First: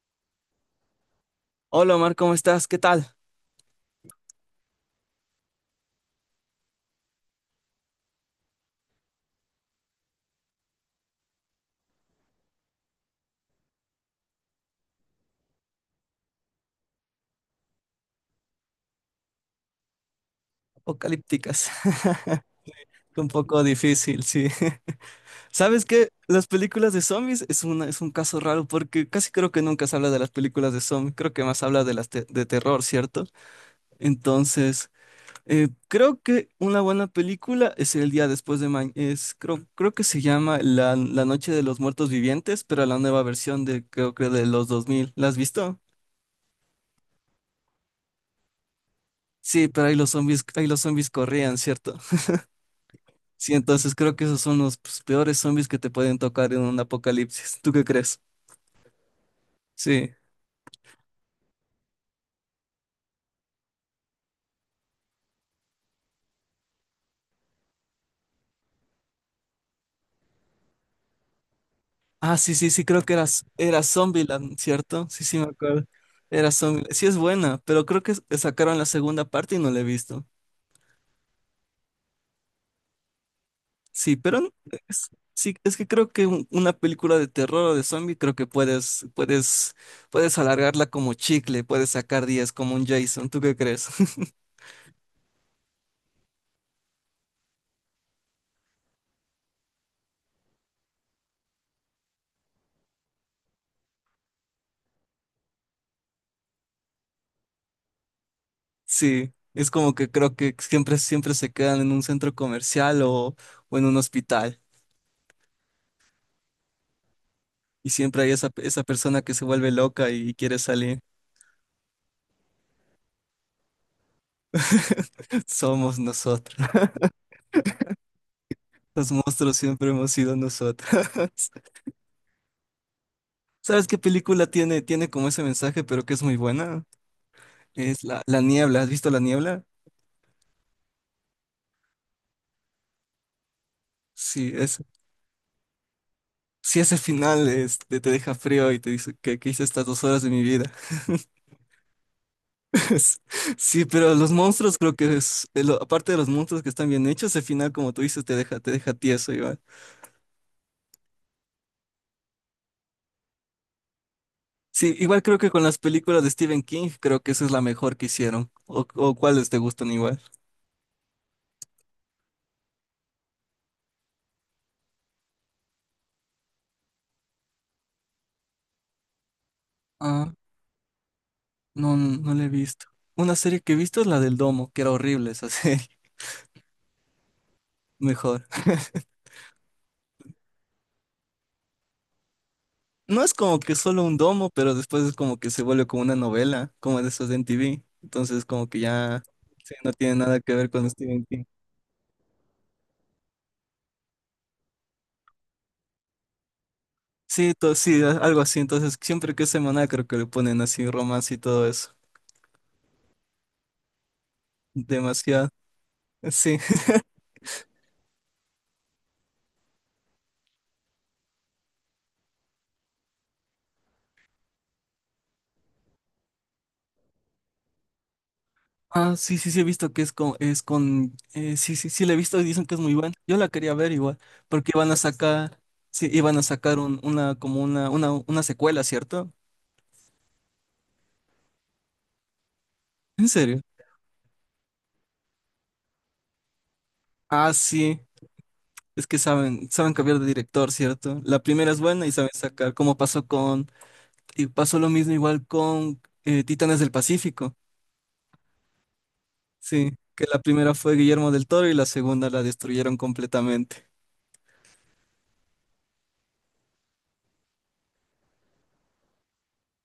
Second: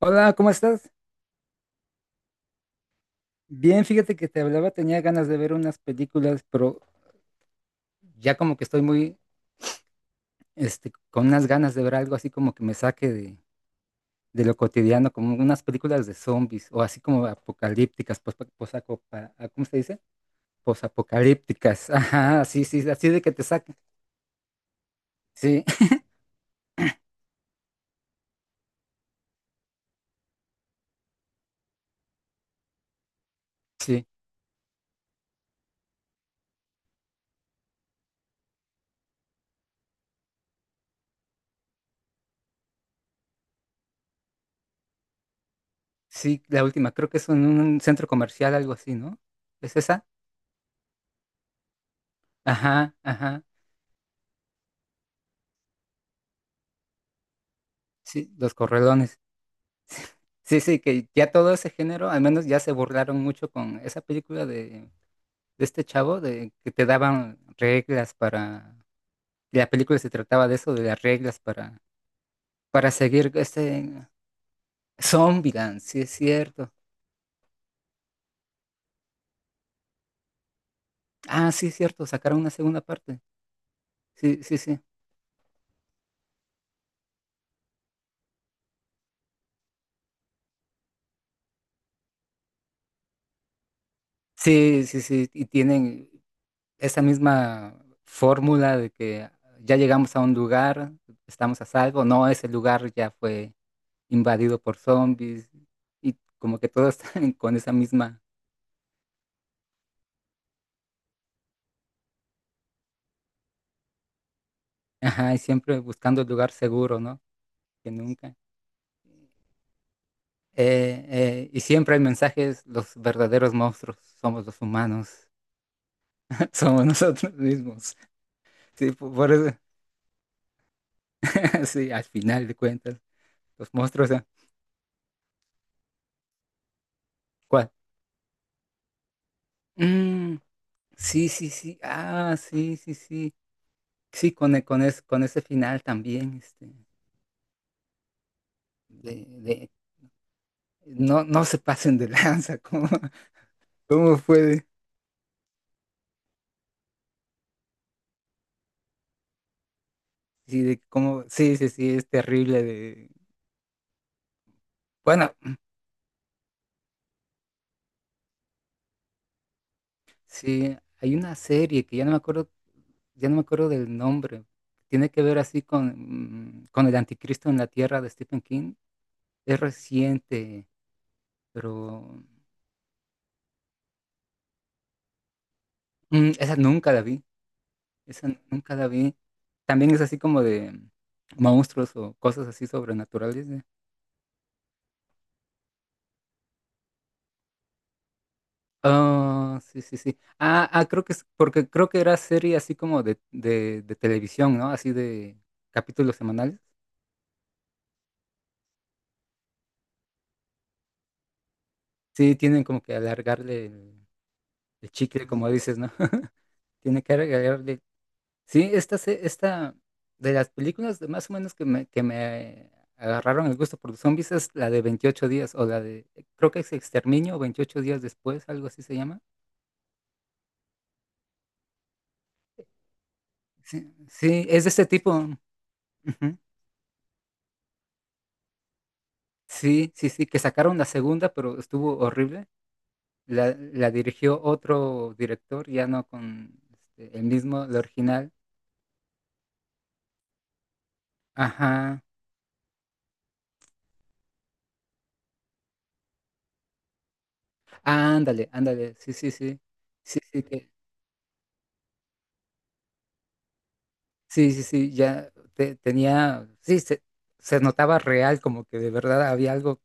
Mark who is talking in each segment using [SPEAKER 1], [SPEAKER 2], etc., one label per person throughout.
[SPEAKER 1] Hola, ¿cómo estás?
[SPEAKER 2] Hola Omar, ¿cómo estás? ¿Qué tal?
[SPEAKER 1] Bien, fíjate que te hablaba, tenía ganas de ver unas películas, pero ya como que estoy muy, este, con unas ganas de ver algo así como que me saque de lo cotidiano, como unas películas de zombies o así como apocalípticas, pos, posaco- pa- ah, ¿cómo se dice?
[SPEAKER 2] Apocalípticas.
[SPEAKER 1] Posapocalípticas, ajá, sí, sí, así de
[SPEAKER 2] Un
[SPEAKER 1] que te
[SPEAKER 2] poco
[SPEAKER 1] saque.
[SPEAKER 2] difícil, sí.
[SPEAKER 1] Sí,
[SPEAKER 2] ¿Sabes qué? Las películas de zombies es un caso raro porque casi creo que nunca se habla de las películas de zombies, creo que más habla de de terror, ¿cierto?
[SPEAKER 1] sí,
[SPEAKER 2] Entonces, creo que una buena película es El día después de mañana, creo que se llama La Noche de los Muertos Vivientes, pero la nueva versión de, creo que de los 2000. ¿La has visto?
[SPEAKER 1] sí, la última, creo que es en un centro comercial, algo así, ¿no?
[SPEAKER 2] Sí,
[SPEAKER 1] ¿Es
[SPEAKER 2] pero
[SPEAKER 1] esa?
[SPEAKER 2] ahí los zombies corrían, ¿cierto?
[SPEAKER 1] Ajá, ajá,
[SPEAKER 2] Sí, entonces creo que esos son los pues, peores zombies que te pueden tocar en un apocalipsis. ¿Tú qué crees?
[SPEAKER 1] sí, Los Correlones.
[SPEAKER 2] Sí.
[SPEAKER 1] Sí, sí, que ya todo ese género, al menos ya se burlaron mucho con esa película de este chavo, de que te daban reglas para, la película se trataba de eso, de las reglas para,
[SPEAKER 2] Ah, sí, sí, sí,
[SPEAKER 1] para
[SPEAKER 2] creo que
[SPEAKER 1] seguir
[SPEAKER 2] era
[SPEAKER 1] este
[SPEAKER 2] Zombieland, ¿cierto? Sí, sí, me
[SPEAKER 1] Zombieland,
[SPEAKER 2] acuerdo.
[SPEAKER 1] sí es
[SPEAKER 2] Era
[SPEAKER 1] cierto.
[SPEAKER 2] Zombieland. Sí, es buena, pero creo que sacaron la segunda parte y no la he visto.
[SPEAKER 1] Ah, sí es cierto, sacaron una segunda parte.
[SPEAKER 2] Sí, pero
[SPEAKER 1] Sí, sí, sí.
[SPEAKER 2] sí, es que creo que una película de terror o de zombie, creo que puedes alargarla como chicle, puedes sacar 10 como un Jason. ¿Tú qué crees?
[SPEAKER 1] Sí, sí, sí, y tienen esa misma fórmula de que ya llegamos a un lugar, estamos a salvo, no, ese lugar ya fue invadido por zombies y como que todos están con esa misma,
[SPEAKER 2] Sí, es como que creo que siempre se quedan en un centro comercial o, en un hospital.
[SPEAKER 1] ajá, y siempre buscando el lugar seguro, ¿no? Que
[SPEAKER 2] Y siempre hay
[SPEAKER 1] nunca.
[SPEAKER 2] esa persona que se vuelve loca y quiere salir.
[SPEAKER 1] Y siempre el mensaje es, los verdaderos monstruos somos los humanos,
[SPEAKER 2] Somos nosotros.
[SPEAKER 1] somos nosotros mismos. Sí,
[SPEAKER 2] Los
[SPEAKER 1] por eso,
[SPEAKER 2] monstruos siempre hemos sido nosotros.
[SPEAKER 1] sí, al final de cuentas, los
[SPEAKER 2] ¿Sabes qué
[SPEAKER 1] monstruos,
[SPEAKER 2] película tiene como ese mensaje, pero que es muy buena?
[SPEAKER 1] ¿cuál?
[SPEAKER 2] Es La Niebla. ¿Has visto La Niebla?
[SPEAKER 1] Mm, sí, sí, sí, ah, sí, sí, sí. Sí,
[SPEAKER 2] Sí,
[SPEAKER 1] con, e- con, es- con ese final también, este,
[SPEAKER 2] sí, ese final este, te deja frío y te dice
[SPEAKER 1] de,
[SPEAKER 2] que hice
[SPEAKER 1] de-
[SPEAKER 2] estas dos horas de mi vida.
[SPEAKER 1] no, no se pasen de lanza, ¿cómo,
[SPEAKER 2] Es- Sí, pero
[SPEAKER 1] cómo
[SPEAKER 2] los
[SPEAKER 1] fue?
[SPEAKER 2] monstruos creo que aparte de los monstruos que están bien hechos, el final, como tú dices, te deja tieso igual.
[SPEAKER 1] Sí, de cómo, sí, sí, sí, es terrible de...
[SPEAKER 2] Sí, igual
[SPEAKER 1] Bueno,
[SPEAKER 2] creo que con las películas de Stephen King, creo que esa es la mejor que hicieron. O cuáles te gustan igual.
[SPEAKER 1] sí, hay una serie que ya no me acuerdo, ya no me acuerdo del nombre. Tiene que ver así con el anticristo en la tierra de Stephen King. Es
[SPEAKER 2] Ah,
[SPEAKER 1] reciente,
[SPEAKER 2] no,
[SPEAKER 1] pero
[SPEAKER 2] no la he visto. Una serie que he visto es la del domo, que era horrible esa serie.
[SPEAKER 1] esa nunca la vi. Esa
[SPEAKER 2] Mejor.
[SPEAKER 1] nunca la vi. También es así como de monstruos o cosas así
[SPEAKER 2] No es
[SPEAKER 1] sobrenaturales.
[SPEAKER 2] como
[SPEAKER 1] ¿Eh?
[SPEAKER 2] que solo un domo, pero después es como que se vuelve como una novela, como de esas de MTV. Entonces como que ya
[SPEAKER 1] Ah,
[SPEAKER 2] sí,
[SPEAKER 1] sí,
[SPEAKER 2] no
[SPEAKER 1] sí,
[SPEAKER 2] tiene
[SPEAKER 1] sí.
[SPEAKER 2] nada que
[SPEAKER 1] Ah,
[SPEAKER 2] ver
[SPEAKER 1] ah,
[SPEAKER 2] con
[SPEAKER 1] creo que
[SPEAKER 2] Stephen
[SPEAKER 1] es,
[SPEAKER 2] King.
[SPEAKER 1] porque creo que era serie así como de televisión, ¿no? Así de capítulos semanales.
[SPEAKER 2] Sí, sí, algo así. Entonces, siempre que es semanal, creo que le ponen así romance y todo eso.
[SPEAKER 1] Sí, tienen como que alargarle el, chicle,
[SPEAKER 2] Demasiado.
[SPEAKER 1] como dices, ¿no?
[SPEAKER 2] Sí.
[SPEAKER 1] Tiene que alargarle. Sí, esta de las películas de más o menos que me agarraron el gusto por los zombies es la de 28 días o la de, creo que es Exterminio o 28 días después, algo así se
[SPEAKER 2] Ah,
[SPEAKER 1] llama.
[SPEAKER 2] sí, sí, sí, he visto que es con, sí, sí, sí, la he visto y dicen que es muy buena. Yo la quería
[SPEAKER 1] Sí,
[SPEAKER 2] ver igual,
[SPEAKER 1] sí, es de
[SPEAKER 2] porque
[SPEAKER 1] este tipo. Ujú.
[SPEAKER 2] iban a sacar una, como una secuela, ¿cierto?
[SPEAKER 1] Sí, sí, sí, que sacaron la segunda, pero estuvo horrible.
[SPEAKER 2] ¿En
[SPEAKER 1] La,
[SPEAKER 2] serio?
[SPEAKER 1] la dirigió otro director, ya no con este, el
[SPEAKER 2] Ah,
[SPEAKER 1] mismo, el
[SPEAKER 2] sí,
[SPEAKER 1] original.
[SPEAKER 2] es que saben cambiar de director, ¿cierto? La primera es
[SPEAKER 1] Ajá.
[SPEAKER 2] buena y saben sacar, y pasó lo mismo igual con Titanes del Pacífico.
[SPEAKER 1] Ándale, ándale, sí, sí, sí,
[SPEAKER 2] Sí,
[SPEAKER 1] sí,
[SPEAKER 2] que la
[SPEAKER 1] sí, que,
[SPEAKER 2] primera fue Guillermo del Toro y la segunda la destruyeron completamente.
[SPEAKER 1] sí, sí, sí, ya tenía, sí, se notaba real, como que de verdad había algo,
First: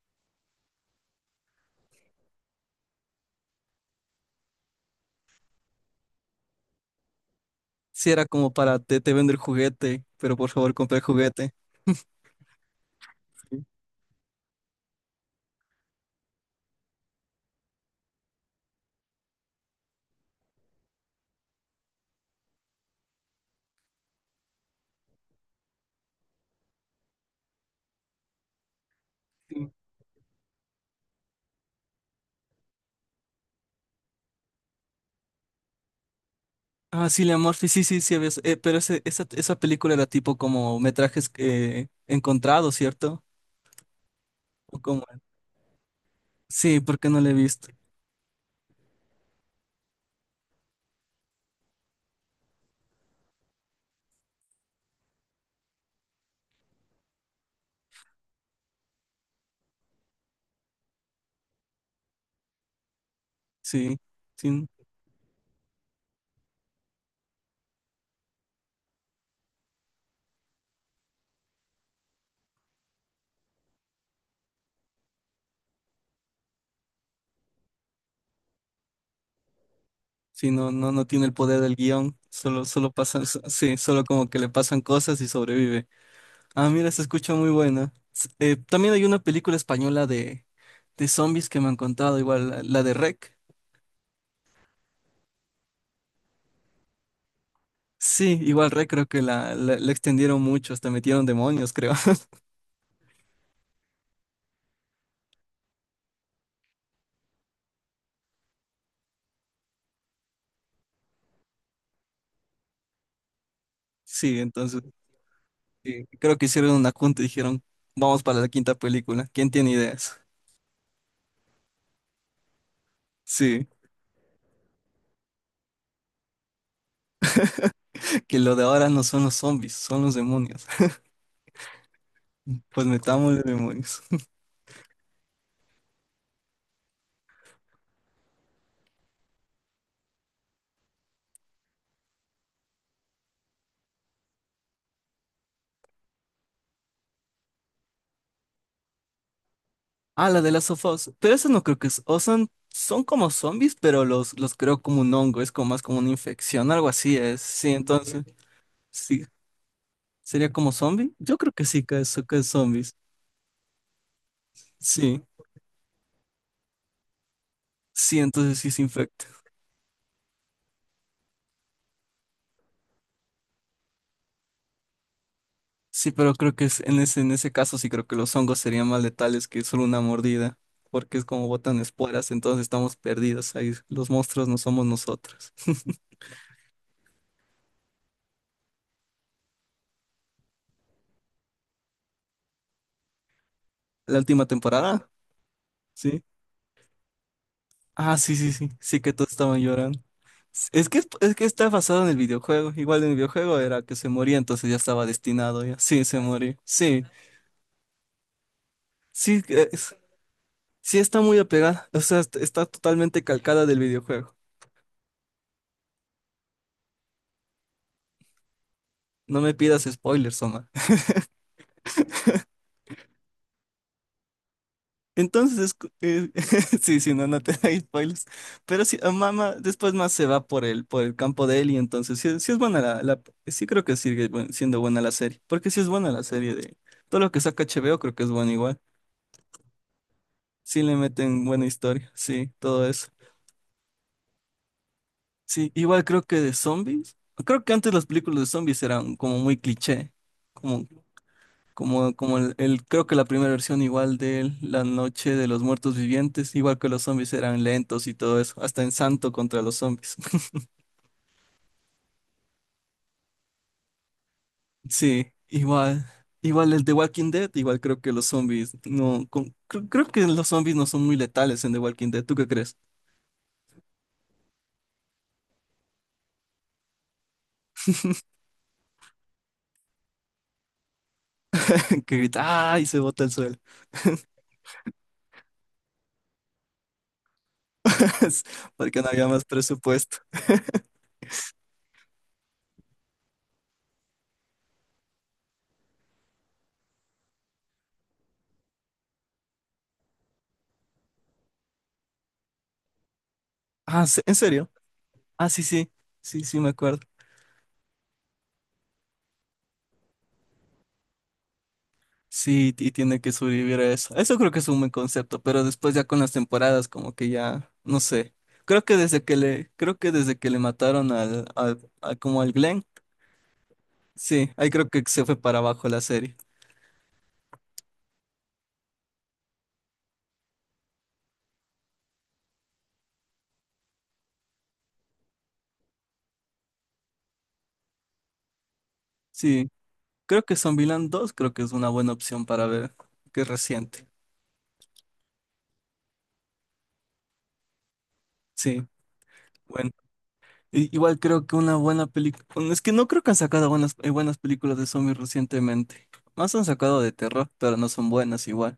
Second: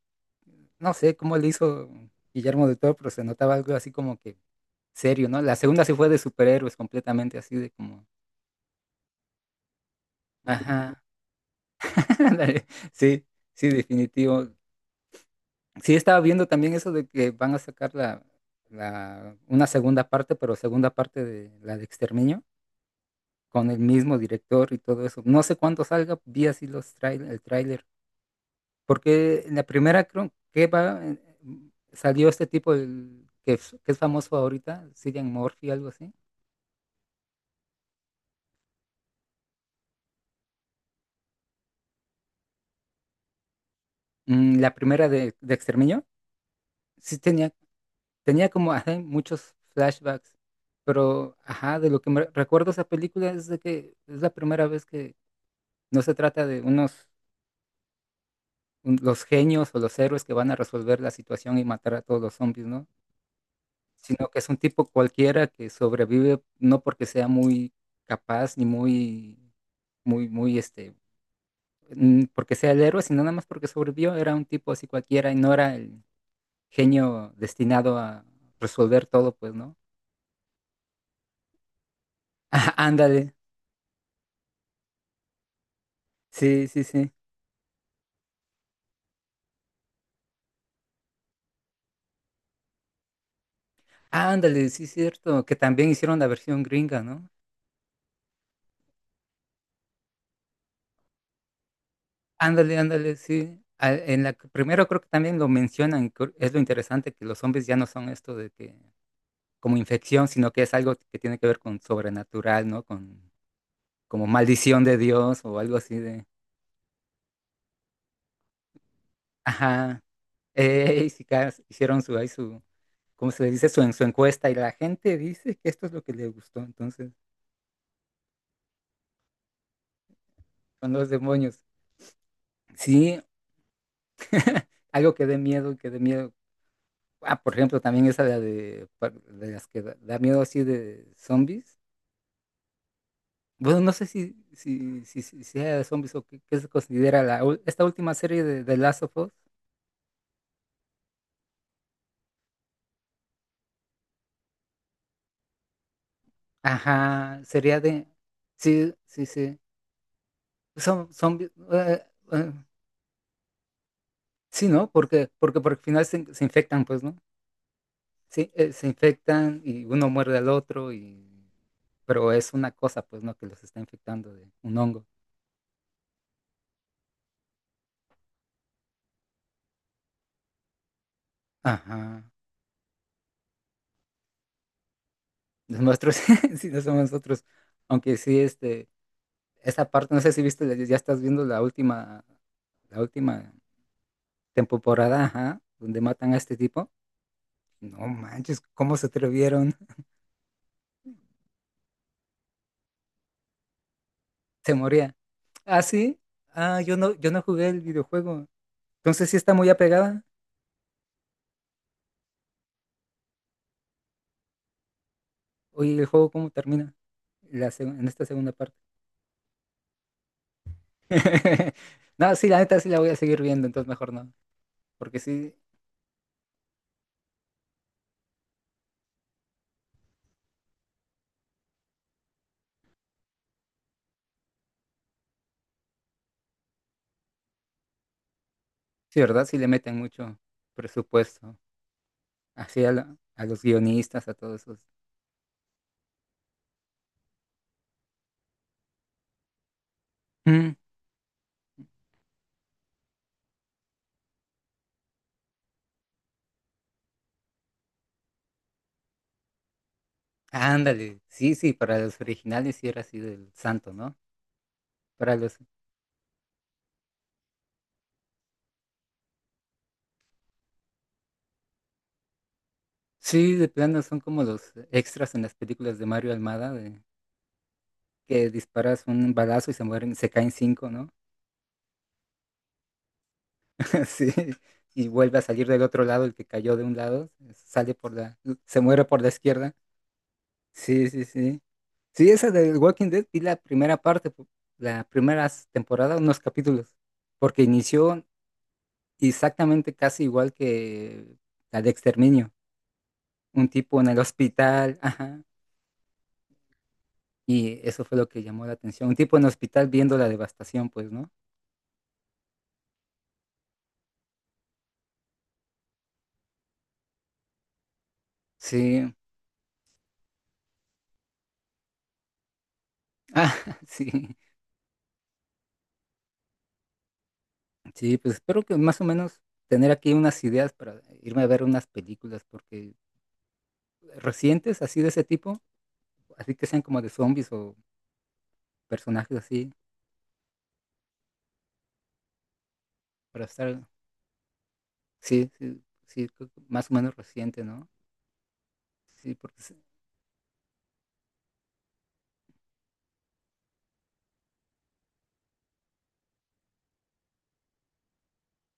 [SPEAKER 1] no sé cómo le hizo Guillermo del Toro, pero se notaba algo así como que serio, ¿no? La segunda sí fue de superhéroes completamente, así de como,
[SPEAKER 2] Sí, era como para te vendo el juguete, pero por favor compra
[SPEAKER 1] ajá,
[SPEAKER 2] el juguete.
[SPEAKER 1] ándale, sí, sí, definitivo. Sí, estaba viendo también eso de que van a sacar la, una segunda parte, pero segunda parte de la de Exterminio. Con el mismo director y todo eso. No sé cuándo salga, vi así el tráiler, porque en la
[SPEAKER 2] Sí.
[SPEAKER 1] primera creo que va, salió este tipo que es famoso ahorita, Cillian Murphy, algo así.
[SPEAKER 2] Ah, sí, la Murphy, sí, sí, sí, pero esa película era tipo como metrajes encontrados, ¿cierto?
[SPEAKER 1] La
[SPEAKER 2] O como,
[SPEAKER 1] primera de Exterminio,
[SPEAKER 2] sí, porque
[SPEAKER 1] sí
[SPEAKER 2] no la he
[SPEAKER 1] tenía,
[SPEAKER 2] visto.
[SPEAKER 1] tenía como ajá, muchos flashbacks, pero ajá, de lo que me recuerdo esa película es de que es la primera vez que no se trata de los genios o los héroes que van a resolver la situación y matar a todos los zombies, ¿no?
[SPEAKER 2] Sí,
[SPEAKER 1] Sino que es un
[SPEAKER 2] sí,
[SPEAKER 1] tipo cualquiera que sobrevive no porque sea muy capaz ni muy, muy, muy, este, porque sea el héroe, sino nada más porque sobrevivió, era un tipo así cualquiera y no era el genio destinado a resolver todo, pues, ¿no?
[SPEAKER 2] sí, no, no, no tiene el poder del guión,
[SPEAKER 1] Ah,
[SPEAKER 2] solo pasan,
[SPEAKER 1] ándale,
[SPEAKER 2] solo como que le pasan cosas y sobrevive.
[SPEAKER 1] sí,
[SPEAKER 2] Ah,
[SPEAKER 1] sí,
[SPEAKER 2] mira, se
[SPEAKER 1] sí.
[SPEAKER 2] escucha muy buena. También hay una película española de, zombies que me han contado, igual la de REC.
[SPEAKER 1] Ándale, sí, cierto, que también hicieron la versión gringa, ¿no?
[SPEAKER 2] Sí, igual REC creo que la extendieron mucho, hasta metieron demonios, creo.
[SPEAKER 1] Ándale, ándale, sí. En la primero creo que también lo mencionan, es lo interesante que los zombies ya no son esto de que como infección, sino que es algo que tiene que ver con sobrenatural, ¿no? Con como
[SPEAKER 2] Sí, entonces
[SPEAKER 1] maldición de Dios o algo así
[SPEAKER 2] sí,
[SPEAKER 1] de...
[SPEAKER 2] creo que hicieron una junta y dijeron, vamos para la quinta película. ¿Quién tiene
[SPEAKER 1] Ajá.
[SPEAKER 2] ideas?
[SPEAKER 1] Y si ca- hicieron su, ¿cómo se le
[SPEAKER 2] Sí,
[SPEAKER 1] dice? Su encuesta y la gente dice que esto es lo que le gustó, entonces
[SPEAKER 2] que lo de ahora no son los zombies, son los demonios.
[SPEAKER 1] son los demonios.
[SPEAKER 2] Pues
[SPEAKER 1] Sí,
[SPEAKER 2] metamos los demonios.
[SPEAKER 1] algo que dé miedo, que dé miedo. Ah, por ejemplo, también esa de las que da miedo así de zombies. Bueno, no sé si sea de zombies o qué se considera la, esta última serie de Last of Us.
[SPEAKER 2] Ah, la de las of Us. Pero eso no creo que es. O son como zombies, pero los creo como un hongo. Es como más como una infección, algo así
[SPEAKER 1] Ajá,
[SPEAKER 2] es. Sí,
[SPEAKER 1] sería de...
[SPEAKER 2] entonces.
[SPEAKER 1] Sí,
[SPEAKER 2] Sí.
[SPEAKER 1] sí, sí.
[SPEAKER 2] ¿Sería como
[SPEAKER 1] Son,
[SPEAKER 2] zombie?
[SPEAKER 1] son...
[SPEAKER 2] Yo
[SPEAKER 1] vi-
[SPEAKER 2] creo que sí,
[SPEAKER 1] eh,
[SPEAKER 2] que es
[SPEAKER 1] eh,
[SPEAKER 2] zombies.
[SPEAKER 1] sí, ¿no?
[SPEAKER 2] Sí.
[SPEAKER 1] Porque al final se infectan, pues, ¿no?
[SPEAKER 2] Sí,
[SPEAKER 1] Sí,
[SPEAKER 2] entonces sí se
[SPEAKER 1] se
[SPEAKER 2] infecta.
[SPEAKER 1] infectan y uno muerde al otro y... Pero es una cosa, pues, ¿no? Que los está infectando de un hongo.
[SPEAKER 2] Sí, pero creo que en ese caso sí creo que los hongos serían más letales que solo una mordida. Porque es como botan
[SPEAKER 1] Ajá.
[SPEAKER 2] esporas, entonces estamos perdidos ahí. Los monstruos no somos nosotros.
[SPEAKER 1] Los nuestros, sí, no somos nosotros. Aunque sí, este... Esa parte, no sé si viste, ya estás viendo la última... La última
[SPEAKER 2] La última temporada.
[SPEAKER 1] temporada, ajá, donde
[SPEAKER 2] Sí.
[SPEAKER 1] matan a este tipo. No
[SPEAKER 2] Ah, sí, sí,
[SPEAKER 1] manches,
[SPEAKER 2] sí,
[SPEAKER 1] ¿cómo
[SPEAKER 2] sí
[SPEAKER 1] se
[SPEAKER 2] que todos estaban
[SPEAKER 1] atrevieron?
[SPEAKER 2] llorando. Es que está basado en el videojuego. Igual en el videojuego era que se moría, entonces
[SPEAKER 1] Se
[SPEAKER 2] ya estaba
[SPEAKER 1] moría.
[SPEAKER 2] destinado ya.
[SPEAKER 1] Ah,
[SPEAKER 2] Sí,
[SPEAKER 1] sí.
[SPEAKER 2] se moría.
[SPEAKER 1] Ah, yo
[SPEAKER 2] Sí,
[SPEAKER 1] no, yo no jugué el videojuego. Entonces sí
[SPEAKER 2] sí,
[SPEAKER 1] está muy apegada.
[SPEAKER 2] está muy apegada. O sea, está totalmente calcada del videojuego.
[SPEAKER 1] Oye, ¿el juego cómo termina? En esta segunda parte.
[SPEAKER 2] No me pidas spoilers, Omar.
[SPEAKER 1] No, sí, la neta sí la voy a seguir viendo, entonces mejor no. Porque sí,
[SPEAKER 2] Entonces, sí, sí, no, no te da spoilers. Pero sí, ah, mamá después más se va por el, campo de él y entonces sí, sí es buena creo que sigue siendo buena la serie. Porque sí es buena la serie de todo lo que saca HBO, creo que es bueno igual.
[SPEAKER 1] sí, ¿verdad? Sí le meten mucho
[SPEAKER 2] Sí le meten
[SPEAKER 1] presupuesto.
[SPEAKER 2] buena historia, sí,
[SPEAKER 1] Así
[SPEAKER 2] todo eso.
[SPEAKER 1] a los guionistas, a todos esos.
[SPEAKER 2] Sí, igual creo que de zombies. Creo que antes las películas de zombies eran como muy cliché.
[SPEAKER 1] Mm,
[SPEAKER 2] Como, creo que la primera versión igual de La Noche de los Muertos Vivientes, igual que los zombies eran lentos y todo eso, hasta en Santo contra los zombies.
[SPEAKER 1] ándale. Sí, sí, para los originales sí era así del santo, ¿no?
[SPEAKER 2] Sí,
[SPEAKER 1] Para los...
[SPEAKER 2] igual el de Walking Dead, igual creo que los zombies no, creo que los zombies no son muy letales en The Walking Dead. ¿Tú qué crees?
[SPEAKER 1] Sí, de plano son como los extras en las películas de Mario Almada, de que disparas un balazo y se mueren, se caen cinco, ¿no?
[SPEAKER 2] Que grita, ¡ay! Y se bota el suelo.
[SPEAKER 1] Sí, y vuelve a salir del otro lado, el que cayó de un lado, sale por la, se
[SPEAKER 2] Porque
[SPEAKER 1] muere
[SPEAKER 2] no
[SPEAKER 1] por
[SPEAKER 2] había
[SPEAKER 1] la
[SPEAKER 2] más
[SPEAKER 1] izquierda.
[SPEAKER 2] presupuesto.
[SPEAKER 1] Sí, sí, sí. Sí, esa del Walking Dead vi la primera parte, la primera temporada, unos capítulos, porque inició exactamente casi igual que la de Exterminio. Un tipo
[SPEAKER 2] Ah,
[SPEAKER 1] en el
[SPEAKER 2] ¿en serio?
[SPEAKER 1] hospital, ajá,
[SPEAKER 2] Ah, sí, sí, sí, sí, me acuerdo.
[SPEAKER 1] y eso fue lo que llamó la atención. Un tipo en el hospital viendo la devastación, pues, ¿no?
[SPEAKER 2] Sí, y tiene que sobrevivir a eso. Eso creo que es un buen concepto, pero después ya con las temporadas, como que ya, no sé. Creo que
[SPEAKER 1] Sí,
[SPEAKER 2] desde que le, creo que desde que le mataron como al Glenn,
[SPEAKER 1] ah, sí.
[SPEAKER 2] sí, ahí creo que se fue para abajo la serie.
[SPEAKER 1] Sí, pues espero que más o menos tener aquí unas ideas para irme a ver unas películas, porque recientes, así de ese tipo, así que sean como de zombies o personajes
[SPEAKER 2] Sí,
[SPEAKER 1] así,
[SPEAKER 2] creo que Zombieland 2 creo que es una buena opción para ver, que
[SPEAKER 1] para
[SPEAKER 2] es
[SPEAKER 1] estar,
[SPEAKER 2] reciente.
[SPEAKER 1] sí, sí, sí, creo que más o menos reciente, ¿no?
[SPEAKER 2] Sí,
[SPEAKER 1] Sí, porque sí,
[SPEAKER 2] bueno. Igual creo que una buena película. Es que no creo que han sacado buenas películas de zombies recientemente. Más han sacado de terror, pero no son buenas igual.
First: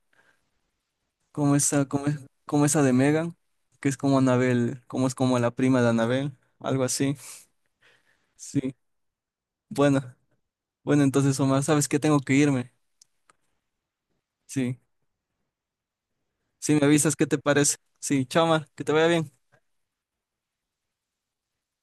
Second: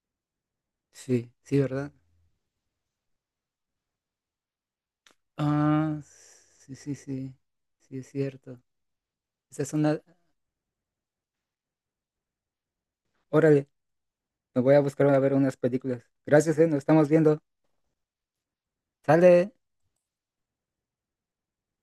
[SPEAKER 1] sí,
[SPEAKER 2] Como
[SPEAKER 1] sí,
[SPEAKER 2] esa,
[SPEAKER 1] ¿verdad?
[SPEAKER 2] como, es- como esa de Megan, que es como Anabel, como es como la prima de
[SPEAKER 1] Ah,
[SPEAKER 2] Anabel,
[SPEAKER 1] sí,
[SPEAKER 2] algo
[SPEAKER 1] sí,
[SPEAKER 2] así.
[SPEAKER 1] sí, sí, es cierto.
[SPEAKER 2] Sí.
[SPEAKER 1] Esa es una,
[SPEAKER 2] Bueno, bueno, entonces Omar, ¿sabes que tengo que irme?
[SPEAKER 1] órale, me voy a
[SPEAKER 2] Sí.
[SPEAKER 1] buscar a ver unas películas. Gracias,
[SPEAKER 2] Si
[SPEAKER 1] nos
[SPEAKER 2] me
[SPEAKER 1] estamos
[SPEAKER 2] avisas, ¿qué te
[SPEAKER 1] viendo.
[SPEAKER 2] parece? Sí, chao, Omar, que te vaya bien.
[SPEAKER 1] Sale.